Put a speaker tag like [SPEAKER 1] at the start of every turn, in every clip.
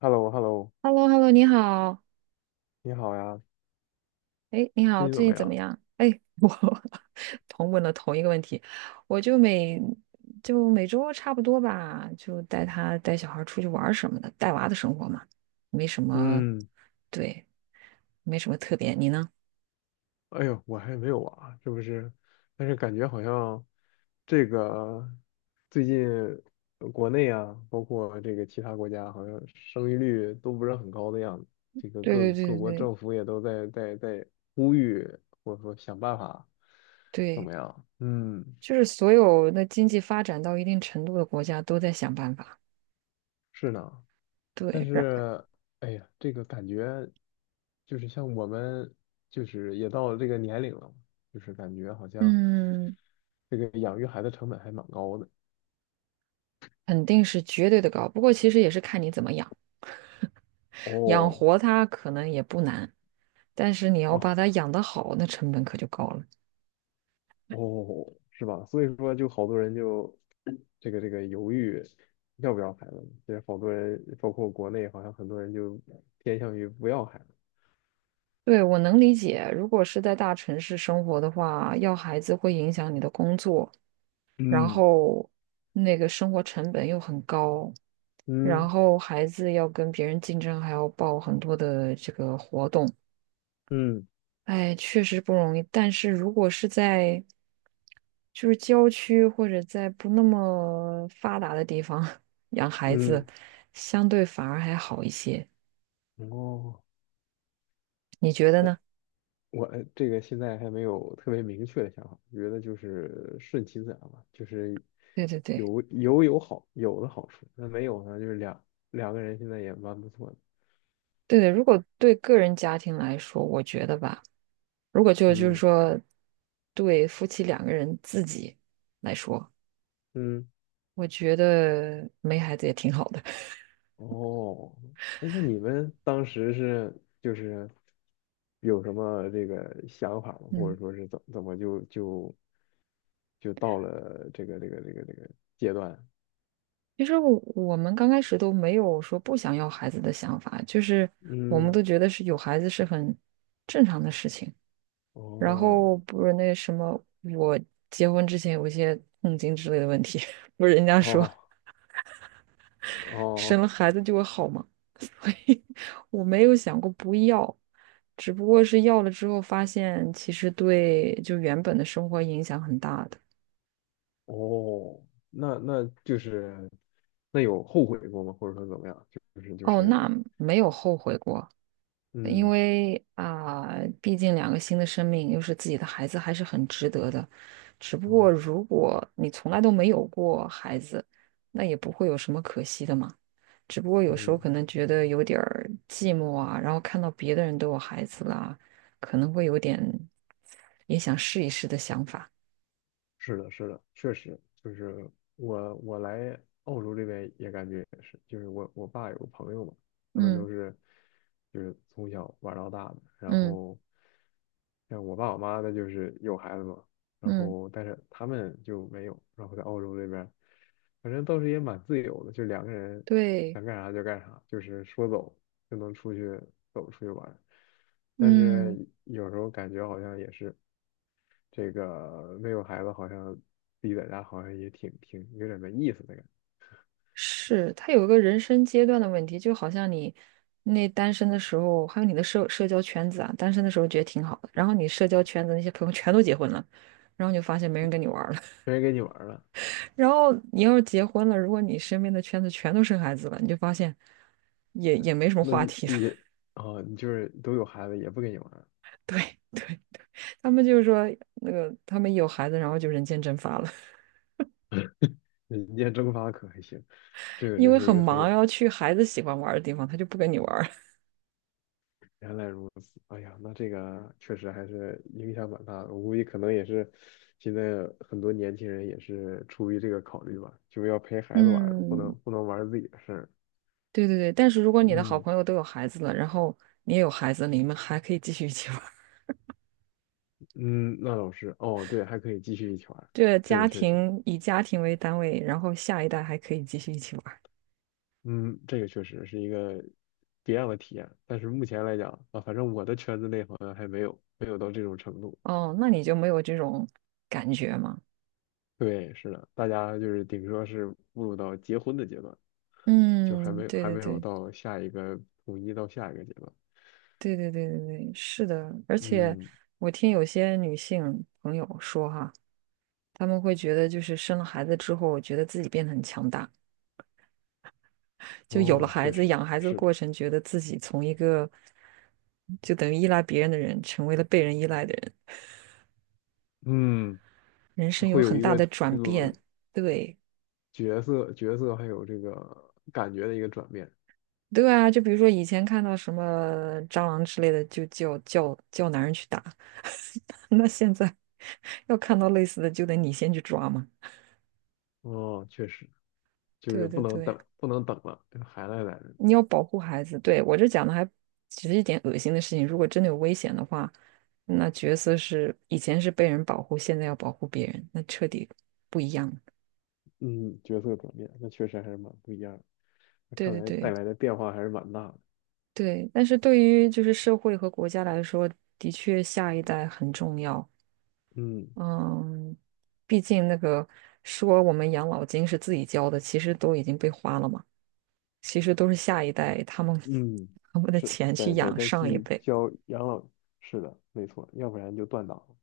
[SPEAKER 1] h e l l o h e l l o
[SPEAKER 2] h e l l o Hello 你好，
[SPEAKER 1] 你好呀，
[SPEAKER 2] 哎，你好，
[SPEAKER 1] 最近怎
[SPEAKER 2] 最
[SPEAKER 1] 么
[SPEAKER 2] 近怎么
[SPEAKER 1] 样？
[SPEAKER 2] 样？哎，我 同问了同一个问题，我就每周差不多吧，就带他带小孩儿出去玩儿什么的，带娃的生活嘛，没什么，
[SPEAKER 1] 嗯，
[SPEAKER 2] 对，没什么特别。你呢？
[SPEAKER 1] 哎呦，我还没有啊，是不是？但是感觉好像这个最近国内啊，包括这个其他国家，好像生育率都不是很高的样子。这个
[SPEAKER 2] 对
[SPEAKER 1] 各
[SPEAKER 2] 对
[SPEAKER 1] 各
[SPEAKER 2] 对对
[SPEAKER 1] 国
[SPEAKER 2] 对
[SPEAKER 1] 政府也都在呼吁，或者说想办法，怎
[SPEAKER 2] 对，
[SPEAKER 1] 么样？嗯，
[SPEAKER 2] 就是所有的经济发展到一定程度的国家都在想办法，
[SPEAKER 1] 是呢。但
[SPEAKER 2] 对，
[SPEAKER 1] 是，哎呀，这个感觉就是像我们，就是也到了这个年龄了嘛，就是感觉好像
[SPEAKER 2] 嗯，
[SPEAKER 1] 这个养育孩子成本还蛮高的。
[SPEAKER 2] 肯定是绝对的高，不过其实也是看你怎么养，养
[SPEAKER 1] 哦，
[SPEAKER 2] 活他可能也不难。但是你要
[SPEAKER 1] 哦，
[SPEAKER 2] 把它养得好，那成本可就高了。
[SPEAKER 1] 哦，是吧？所以说，就好多人就这个犹豫要不要孩子。其实好多人，包括国内，好像很多人就偏向于不要孩子。
[SPEAKER 2] 对，我能理解，如果是在大城市生活的话，要孩子会影响你的工作，然
[SPEAKER 1] 嗯
[SPEAKER 2] 后那个生活成本又很高，然
[SPEAKER 1] 嗯
[SPEAKER 2] 后孩子要跟别人竞争，还要报很多的这个活动，
[SPEAKER 1] 嗯
[SPEAKER 2] 哎，确实不容易。但是如果是在就是郊区或者在不那么发达的地方 养孩子，
[SPEAKER 1] 嗯，
[SPEAKER 2] 相对反而还好一些，
[SPEAKER 1] 哦。
[SPEAKER 2] 你觉得呢？
[SPEAKER 1] 我这个现在还没有特别明确的想法，觉得就是顺其自然吧，就是
[SPEAKER 2] 对对对。
[SPEAKER 1] 有好有的好处，那没有呢，就是两个人现在也蛮不错的，
[SPEAKER 2] 对的，如果对个人家庭来说，我觉得吧，如果就是
[SPEAKER 1] 嗯
[SPEAKER 2] 说，对夫妻两个人自己来说，
[SPEAKER 1] 嗯，
[SPEAKER 2] 我觉得没孩子也挺好的。
[SPEAKER 1] 哦，哎，那你们当时是就是有什么这个想法吗？或
[SPEAKER 2] 嗯，
[SPEAKER 1] 者说是怎么就到了这个阶段？
[SPEAKER 2] 其实我们刚开始都没有说不想要孩子的想法，就是我们
[SPEAKER 1] 嗯，
[SPEAKER 2] 都觉得是有孩子是很正常的事情。然
[SPEAKER 1] 哦
[SPEAKER 2] 后不是那什么，我结婚之前有一些痛经之类的问题，不是人家说
[SPEAKER 1] 哦哦。
[SPEAKER 2] 生了孩子就会好吗？所以我没有想过不要，只不过是要了之后发现，其实对就原本的生活影响很大的。
[SPEAKER 1] 哦，那就是那有后悔过吗？或者说怎么样？就是就
[SPEAKER 2] 哦，
[SPEAKER 1] 是，
[SPEAKER 2] 那没有后悔过，因
[SPEAKER 1] 嗯，
[SPEAKER 2] 为啊、毕竟两个新的生命又是自己的孩子，还是很值得的。只不过
[SPEAKER 1] 哦，
[SPEAKER 2] 如果你从来都没有过孩子，那也不会有什么可惜的嘛。只不过有时候
[SPEAKER 1] 嗯，
[SPEAKER 2] 可能觉得有点儿寂寞啊，然后看到别的人都有孩子啦，可能会有点也想试一试的想法。
[SPEAKER 1] 是的，是的，确实就是我来澳洲这边也感觉也是，就是我爸有个朋友嘛，他们
[SPEAKER 2] 嗯
[SPEAKER 1] 都是就是从小玩到大的，然
[SPEAKER 2] 嗯
[SPEAKER 1] 后像我爸我妈的就是有孩子嘛，然
[SPEAKER 2] 嗯，
[SPEAKER 1] 后但是他们就没有，然后在澳洲这边，反正倒是也蛮自由的，就两个人
[SPEAKER 2] 对，
[SPEAKER 1] 想干啥就干啥，就是说走就能出去走出去玩儿但是
[SPEAKER 2] 嗯，
[SPEAKER 1] 有时候感觉好像也是。这个没有孩子好像自己在家好像也挺有点没意思的感觉，
[SPEAKER 2] 是，他有一个人生阶段的问题，就好像你那单身的时候，还有你的社交圈子啊，单身的时候觉得挺好的，然后你社交圈子那些朋友全都结婚了，然后你就发现没人跟你玩儿了。
[SPEAKER 1] 没人跟你玩儿了，
[SPEAKER 2] 然后你要是结婚了，如果你身边的圈子全都生孩子了，你就发现也没什么
[SPEAKER 1] 那
[SPEAKER 2] 话
[SPEAKER 1] 你
[SPEAKER 2] 题了。
[SPEAKER 1] 也啊、你就是都有孩子也不跟你玩儿，
[SPEAKER 2] 对对，他们就是说那个他们有孩子，然后就人间蒸发了，
[SPEAKER 1] 人间蒸发可还行，这 个
[SPEAKER 2] 因
[SPEAKER 1] 真
[SPEAKER 2] 为
[SPEAKER 1] 是一
[SPEAKER 2] 很
[SPEAKER 1] 个很
[SPEAKER 2] 忙，
[SPEAKER 1] 有
[SPEAKER 2] 要去孩子喜欢玩的地方，他就不跟你玩儿。
[SPEAKER 1] 原来，哎呀，那这个确实还是影响蛮大的，我估计可能也是现在很多年轻人也是出于这个考虑吧，就是要陪 孩子玩儿不
[SPEAKER 2] 嗯，
[SPEAKER 1] 能不能玩儿自己的事儿，
[SPEAKER 2] 对对对，但是如果你的好
[SPEAKER 1] 嗯
[SPEAKER 2] 朋友都有孩子了，然后你也有孩子，你们还可以继续一起玩儿。
[SPEAKER 1] 嗯，那倒是，哦对，还可以继续一起玩儿
[SPEAKER 2] 这
[SPEAKER 1] 这个
[SPEAKER 2] 家
[SPEAKER 1] 确实。
[SPEAKER 2] 庭以家庭为单位，然后下一代还可以继续一起玩儿。
[SPEAKER 1] 嗯，这个确实是一个别样的体验，但是目前来讲啊，反正我的圈子内好像还没有到这种程度。
[SPEAKER 2] 哦，那你就没有这种感觉吗？
[SPEAKER 1] 对，是的，大家就是顶多是步入到结婚的阶段，就还
[SPEAKER 2] 嗯，
[SPEAKER 1] 没
[SPEAKER 2] 对
[SPEAKER 1] 还
[SPEAKER 2] 对
[SPEAKER 1] 没有
[SPEAKER 2] 对
[SPEAKER 1] 到下一个统一到下一个阶段。
[SPEAKER 2] 对对对对对，是的。而且
[SPEAKER 1] 嗯，
[SPEAKER 2] 我听有些女性朋友说哈，他们会觉得就是生了孩子之后，觉得自己变得很强大，就有了
[SPEAKER 1] 哦，
[SPEAKER 2] 孩
[SPEAKER 1] 确
[SPEAKER 2] 子，
[SPEAKER 1] 实
[SPEAKER 2] 养孩子的
[SPEAKER 1] 是的，
[SPEAKER 2] 过程，觉得自己从一个就等于依赖别人的人，成为了被人依赖的人，
[SPEAKER 1] 嗯，
[SPEAKER 2] 人
[SPEAKER 1] 就
[SPEAKER 2] 生有
[SPEAKER 1] 会有
[SPEAKER 2] 很
[SPEAKER 1] 一
[SPEAKER 2] 大
[SPEAKER 1] 个
[SPEAKER 2] 的转变。对，
[SPEAKER 1] 角色还有这个感觉的一个转变。
[SPEAKER 2] 对啊，就比如说以前看到什么蟑螂之类的，就叫男人去打，那现在 要看到类似的，就得你先去抓嘛。
[SPEAKER 1] 哦，确实，就是
[SPEAKER 2] 对
[SPEAKER 1] 不
[SPEAKER 2] 对
[SPEAKER 1] 能
[SPEAKER 2] 对。
[SPEAKER 1] 等不能等了，这个还来，
[SPEAKER 2] 你要保护孩子。对，我这讲的还只是一点恶心的事情，如果真的有危险的话，那角色是以前是被人保护，现在要保护别人，那彻底不一样了。
[SPEAKER 1] 嗯，角色转变，那确实还是蛮不一样的。那
[SPEAKER 2] 对
[SPEAKER 1] 看
[SPEAKER 2] 对
[SPEAKER 1] 来带
[SPEAKER 2] 对
[SPEAKER 1] 来的变化还是蛮大的。
[SPEAKER 2] 对，但是对于就是社会和国家来说，的确下一代很重要。
[SPEAKER 1] 嗯
[SPEAKER 2] 嗯，毕竟那个说我们养老金是自己交的，其实都已经被花了嘛，其实都是下一代他们
[SPEAKER 1] 嗯，
[SPEAKER 2] 他们的
[SPEAKER 1] 是，
[SPEAKER 2] 钱去
[SPEAKER 1] 得
[SPEAKER 2] 养
[SPEAKER 1] 再
[SPEAKER 2] 上一
[SPEAKER 1] 去
[SPEAKER 2] 辈。
[SPEAKER 1] 交养老，是的，没错，要不然就断档了。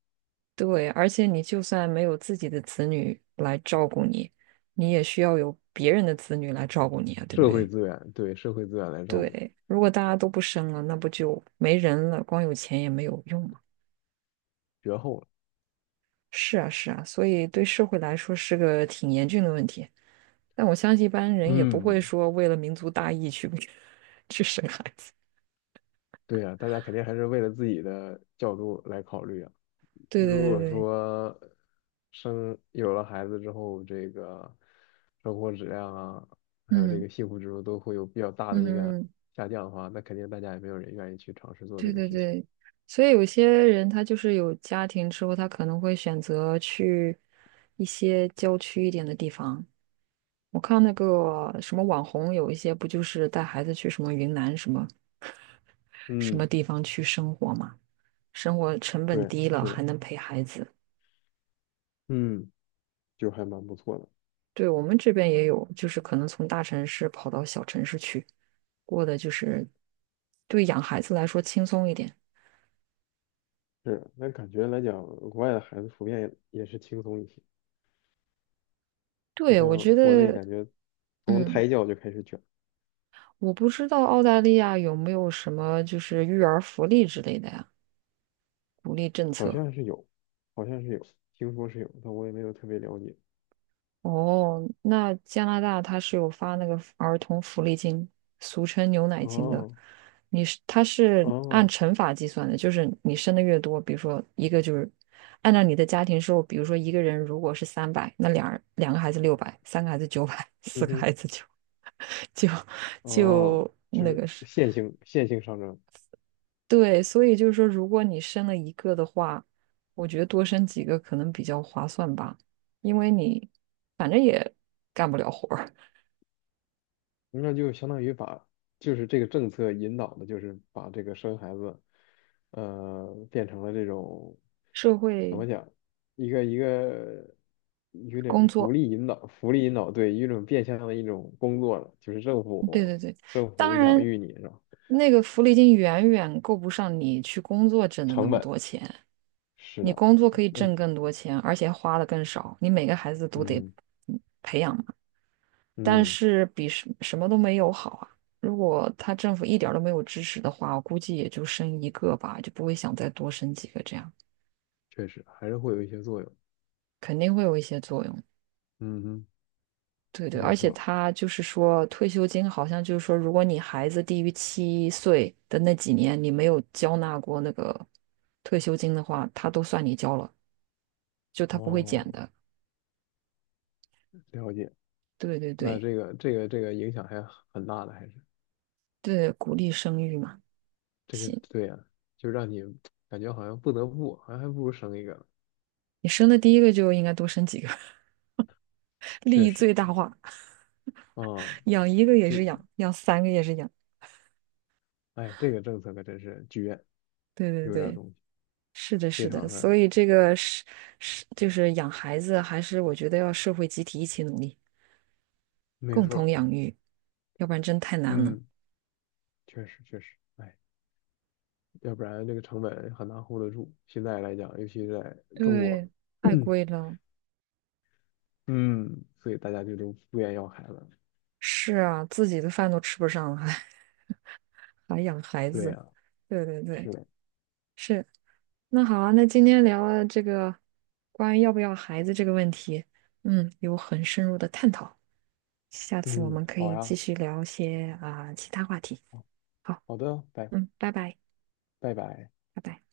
[SPEAKER 2] 对，而且你就算没有自己的子女来照顾你，你也需要有别人的子女来照顾你啊，对不
[SPEAKER 1] 社会
[SPEAKER 2] 对？
[SPEAKER 1] 资源，对社会资源来照顾，
[SPEAKER 2] 对，如果大家都不生了，那不就没人了？光有钱也没有用嘛。
[SPEAKER 1] 绝后了。
[SPEAKER 2] 是啊，是啊，所以对社会来说是个挺严峻的问题。但我相信一般人也不会
[SPEAKER 1] 嗯，
[SPEAKER 2] 说为了民族大义去 去生孩子。
[SPEAKER 1] 对呀，大家肯定还是为了自己的角度来考虑啊。
[SPEAKER 2] 对
[SPEAKER 1] 如
[SPEAKER 2] 对对
[SPEAKER 1] 果
[SPEAKER 2] 对，
[SPEAKER 1] 说有了孩子之后，这个生活质量啊，还有这
[SPEAKER 2] 嗯
[SPEAKER 1] 个幸福指数都会有比较大的一个
[SPEAKER 2] 嗯，嗯
[SPEAKER 1] 下降的话，那肯定大家也没有人愿意去尝试做
[SPEAKER 2] 对
[SPEAKER 1] 这个
[SPEAKER 2] 对
[SPEAKER 1] 事情。
[SPEAKER 2] 对，所以有些人他就是有家庭之后，他可能会选择去一些郊区一点的地方。我看那个什么网红，有一些不就是带孩子去什么云南什么什么
[SPEAKER 1] 嗯。
[SPEAKER 2] 地方去生活嘛，生活成本
[SPEAKER 1] 对，
[SPEAKER 2] 低了，
[SPEAKER 1] 是
[SPEAKER 2] 还
[SPEAKER 1] 的，
[SPEAKER 2] 能陪孩子。
[SPEAKER 1] 嗯，就还蛮不错的。
[SPEAKER 2] 对，我们这边也有，就是可能从大城市跑到小城市去，过的就是对养孩子来说轻松一点。
[SPEAKER 1] 是的那感觉来讲，国外的孩子普遍也是轻松一些，不
[SPEAKER 2] 对，我
[SPEAKER 1] 像
[SPEAKER 2] 觉
[SPEAKER 1] 国内
[SPEAKER 2] 得，
[SPEAKER 1] 感觉从
[SPEAKER 2] 嗯。
[SPEAKER 1] 胎教就开始卷，
[SPEAKER 2] 我不知道澳大利亚有没有什么就是育儿福利之类的呀，鼓励政
[SPEAKER 1] 好
[SPEAKER 2] 策。
[SPEAKER 1] 像是有，好像是有，听说是有，但我也没有特别了解。
[SPEAKER 2] 哦，那加拿大它是有发那个儿童福利金，俗称牛奶金的。
[SPEAKER 1] 哦，
[SPEAKER 2] 它是按
[SPEAKER 1] 哦，
[SPEAKER 2] 乘法计算的，就是你生的越多，比如说一个就是按照你的家庭收入，比如说一个人如果是300，那2人2个孩子600，3个孩子900，四
[SPEAKER 1] 嗯
[SPEAKER 2] 个
[SPEAKER 1] 哼，
[SPEAKER 2] 孩子就 就
[SPEAKER 1] 哦，
[SPEAKER 2] 就
[SPEAKER 1] 就
[SPEAKER 2] 那
[SPEAKER 1] 是
[SPEAKER 2] 个是。
[SPEAKER 1] 线性上升，
[SPEAKER 2] 对，所以就是说，如果你生了一个的话，我觉得多生几个可能比较划算吧，因为你反正也干不了活儿，
[SPEAKER 1] 那就相当于把，就是这个政策引导的，就是把这个生孩子，变成了这种，
[SPEAKER 2] 社
[SPEAKER 1] 怎
[SPEAKER 2] 会
[SPEAKER 1] 么讲，一个一个有
[SPEAKER 2] 工
[SPEAKER 1] 点福
[SPEAKER 2] 作，
[SPEAKER 1] 利引导，福利引导，对，一种变相的一种工作了，就是政
[SPEAKER 2] 对
[SPEAKER 1] 府
[SPEAKER 2] 对对，
[SPEAKER 1] 政
[SPEAKER 2] 当
[SPEAKER 1] 府养
[SPEAKER 2] 然
[SPEAKER 1] 育你是吧？
[SPEAKER 2] 那个福利金远远够不上你去工作挣的那
[SPEAKER 1] 成
[SPEAKER 2] 么
[SPEAKER 1] 本
[SPEAKER 2] 多钱，
[SPEAKER 1] 是
[SPEAKER 2] 你
[SPEAKER 1] 的，
[SPEAKER 2] 工作可以挣
[SPEAKER 1] 嗯
[SPEAKER 2] 更多钱，而且花的更少，你每个孩子都得
[SPEAKER 1] 嗯
[SPEAKER 2] 培养嘛但
[SPEAKER 1] 嗯，
[SPEAKER 2] 是比什么都没有好啊。如果他政府一点儿都没有支持的话，我估计也就生一个吧，就不会想再多生几个这样，
[SPEAKER 1] 确实还是会有一些作用，
[SPEAKER 2] 肯定会有一些作用。
[SPEAKER 1] 嗯哼，
[SPEAKER 2] 对对，
[SPEAKER 1] 没
[SPEAKER 2] 而且
[SPEAKER 1] 错，
[SPEAKER 2] 他就是说，退休金好像就是说，如果你孩子低于7岁的那几年，你没有交纳过那个退休金的话，他都算你交了，就他不会
[SPEAKER 1] 哦，
[SPEAKER 2] 减的。
[SPEAKER 1] 了解，
[SPEAKER 2] 对对
[SPEAKER 1] 那
[SPEAKER 2] 对
[SPEAKER 1] 这个影响还很大的，还是。
[SPEAKER 2] 对，鼓励生育嘛。
[SPEAKER 1] 这个
[SPEAKER 2] 行，
[SPEAKER 1] 对呀、就让你感觉好像不得不，好像还不如生一个呢
[SPEAKER 2] 你生的第一个就应该多生几个，利
[SPEAKER 1] 确
[SPEAKER 2] 益
[SPEAKER 1] 实，
[SPEAKER 2] 最大化。
[SPEAKER 1] 啊、
[SPEAKER 2] 养一个也
[SPEAKER 1] 就
[SPEAKER 2] 是养，养三个也是养。
[SPEAKER 1] 哎，这个政策可真是绝，
[SPEAKER 2] 对对
[SPEAKER 1] 有点
[SPEAKER 2] 对，
[SPEAKER 1] 东西，
[SPEAKER 2] 是的，
[SPEAKER 1] 非
[SPEAKER 2] 是的。
[SPEAKER 1] 常的
[SPEAKER 2] 所以这个是就是养孩子，还是我觉得要社会集体一起努力，
[SPEAKER 1] 没
[SPEAKER 2] 共同
[SPEAKER 1] 错，
[SPEAKER 2] 养育，要不然真太难了。
[SPEAKER 1] 嗯，确实确实，哎，要不然这个成本很难 hold 得住。现在来讲，尤其是在中国，
[SPEAKER 2] 对，太贵了。
[SPEAKER 1] 嗯，所以大家就都不愿意要孩子了
[SPEAKER 2] 是啊，自己的饭都吃不上了，还 还养孩
[SPEAKER 1] 对
[SPEAKER 2] 子。
[SPEAKER 1] 呀、
[SPEAKER 2] 对对对，
[SPEAKER 1] 是的，
[SPEAKER 2] 是。那好啊，那今天聊了这个关于要不要孩子这个问题，嗯，有很深入的探讨。下次我
[SPEAKER 1] 嗯，
[SPEAKER 2] 们可
[SPEAKER 1] 好
[SPEAKER 2] 以继
[SPEAKER 1] 呀，
[SPEAKER 2] 续聊一些啊、其他话题。
[SPEAKER 1] 好
[SPEAKER 2] 好，
[SPEAKER 1] 好的，拜
[SPEAKER 2] 嗯，拜拜，
[SPEAKER 1] 拜拜。
[SPEAKER 2] 拜拜。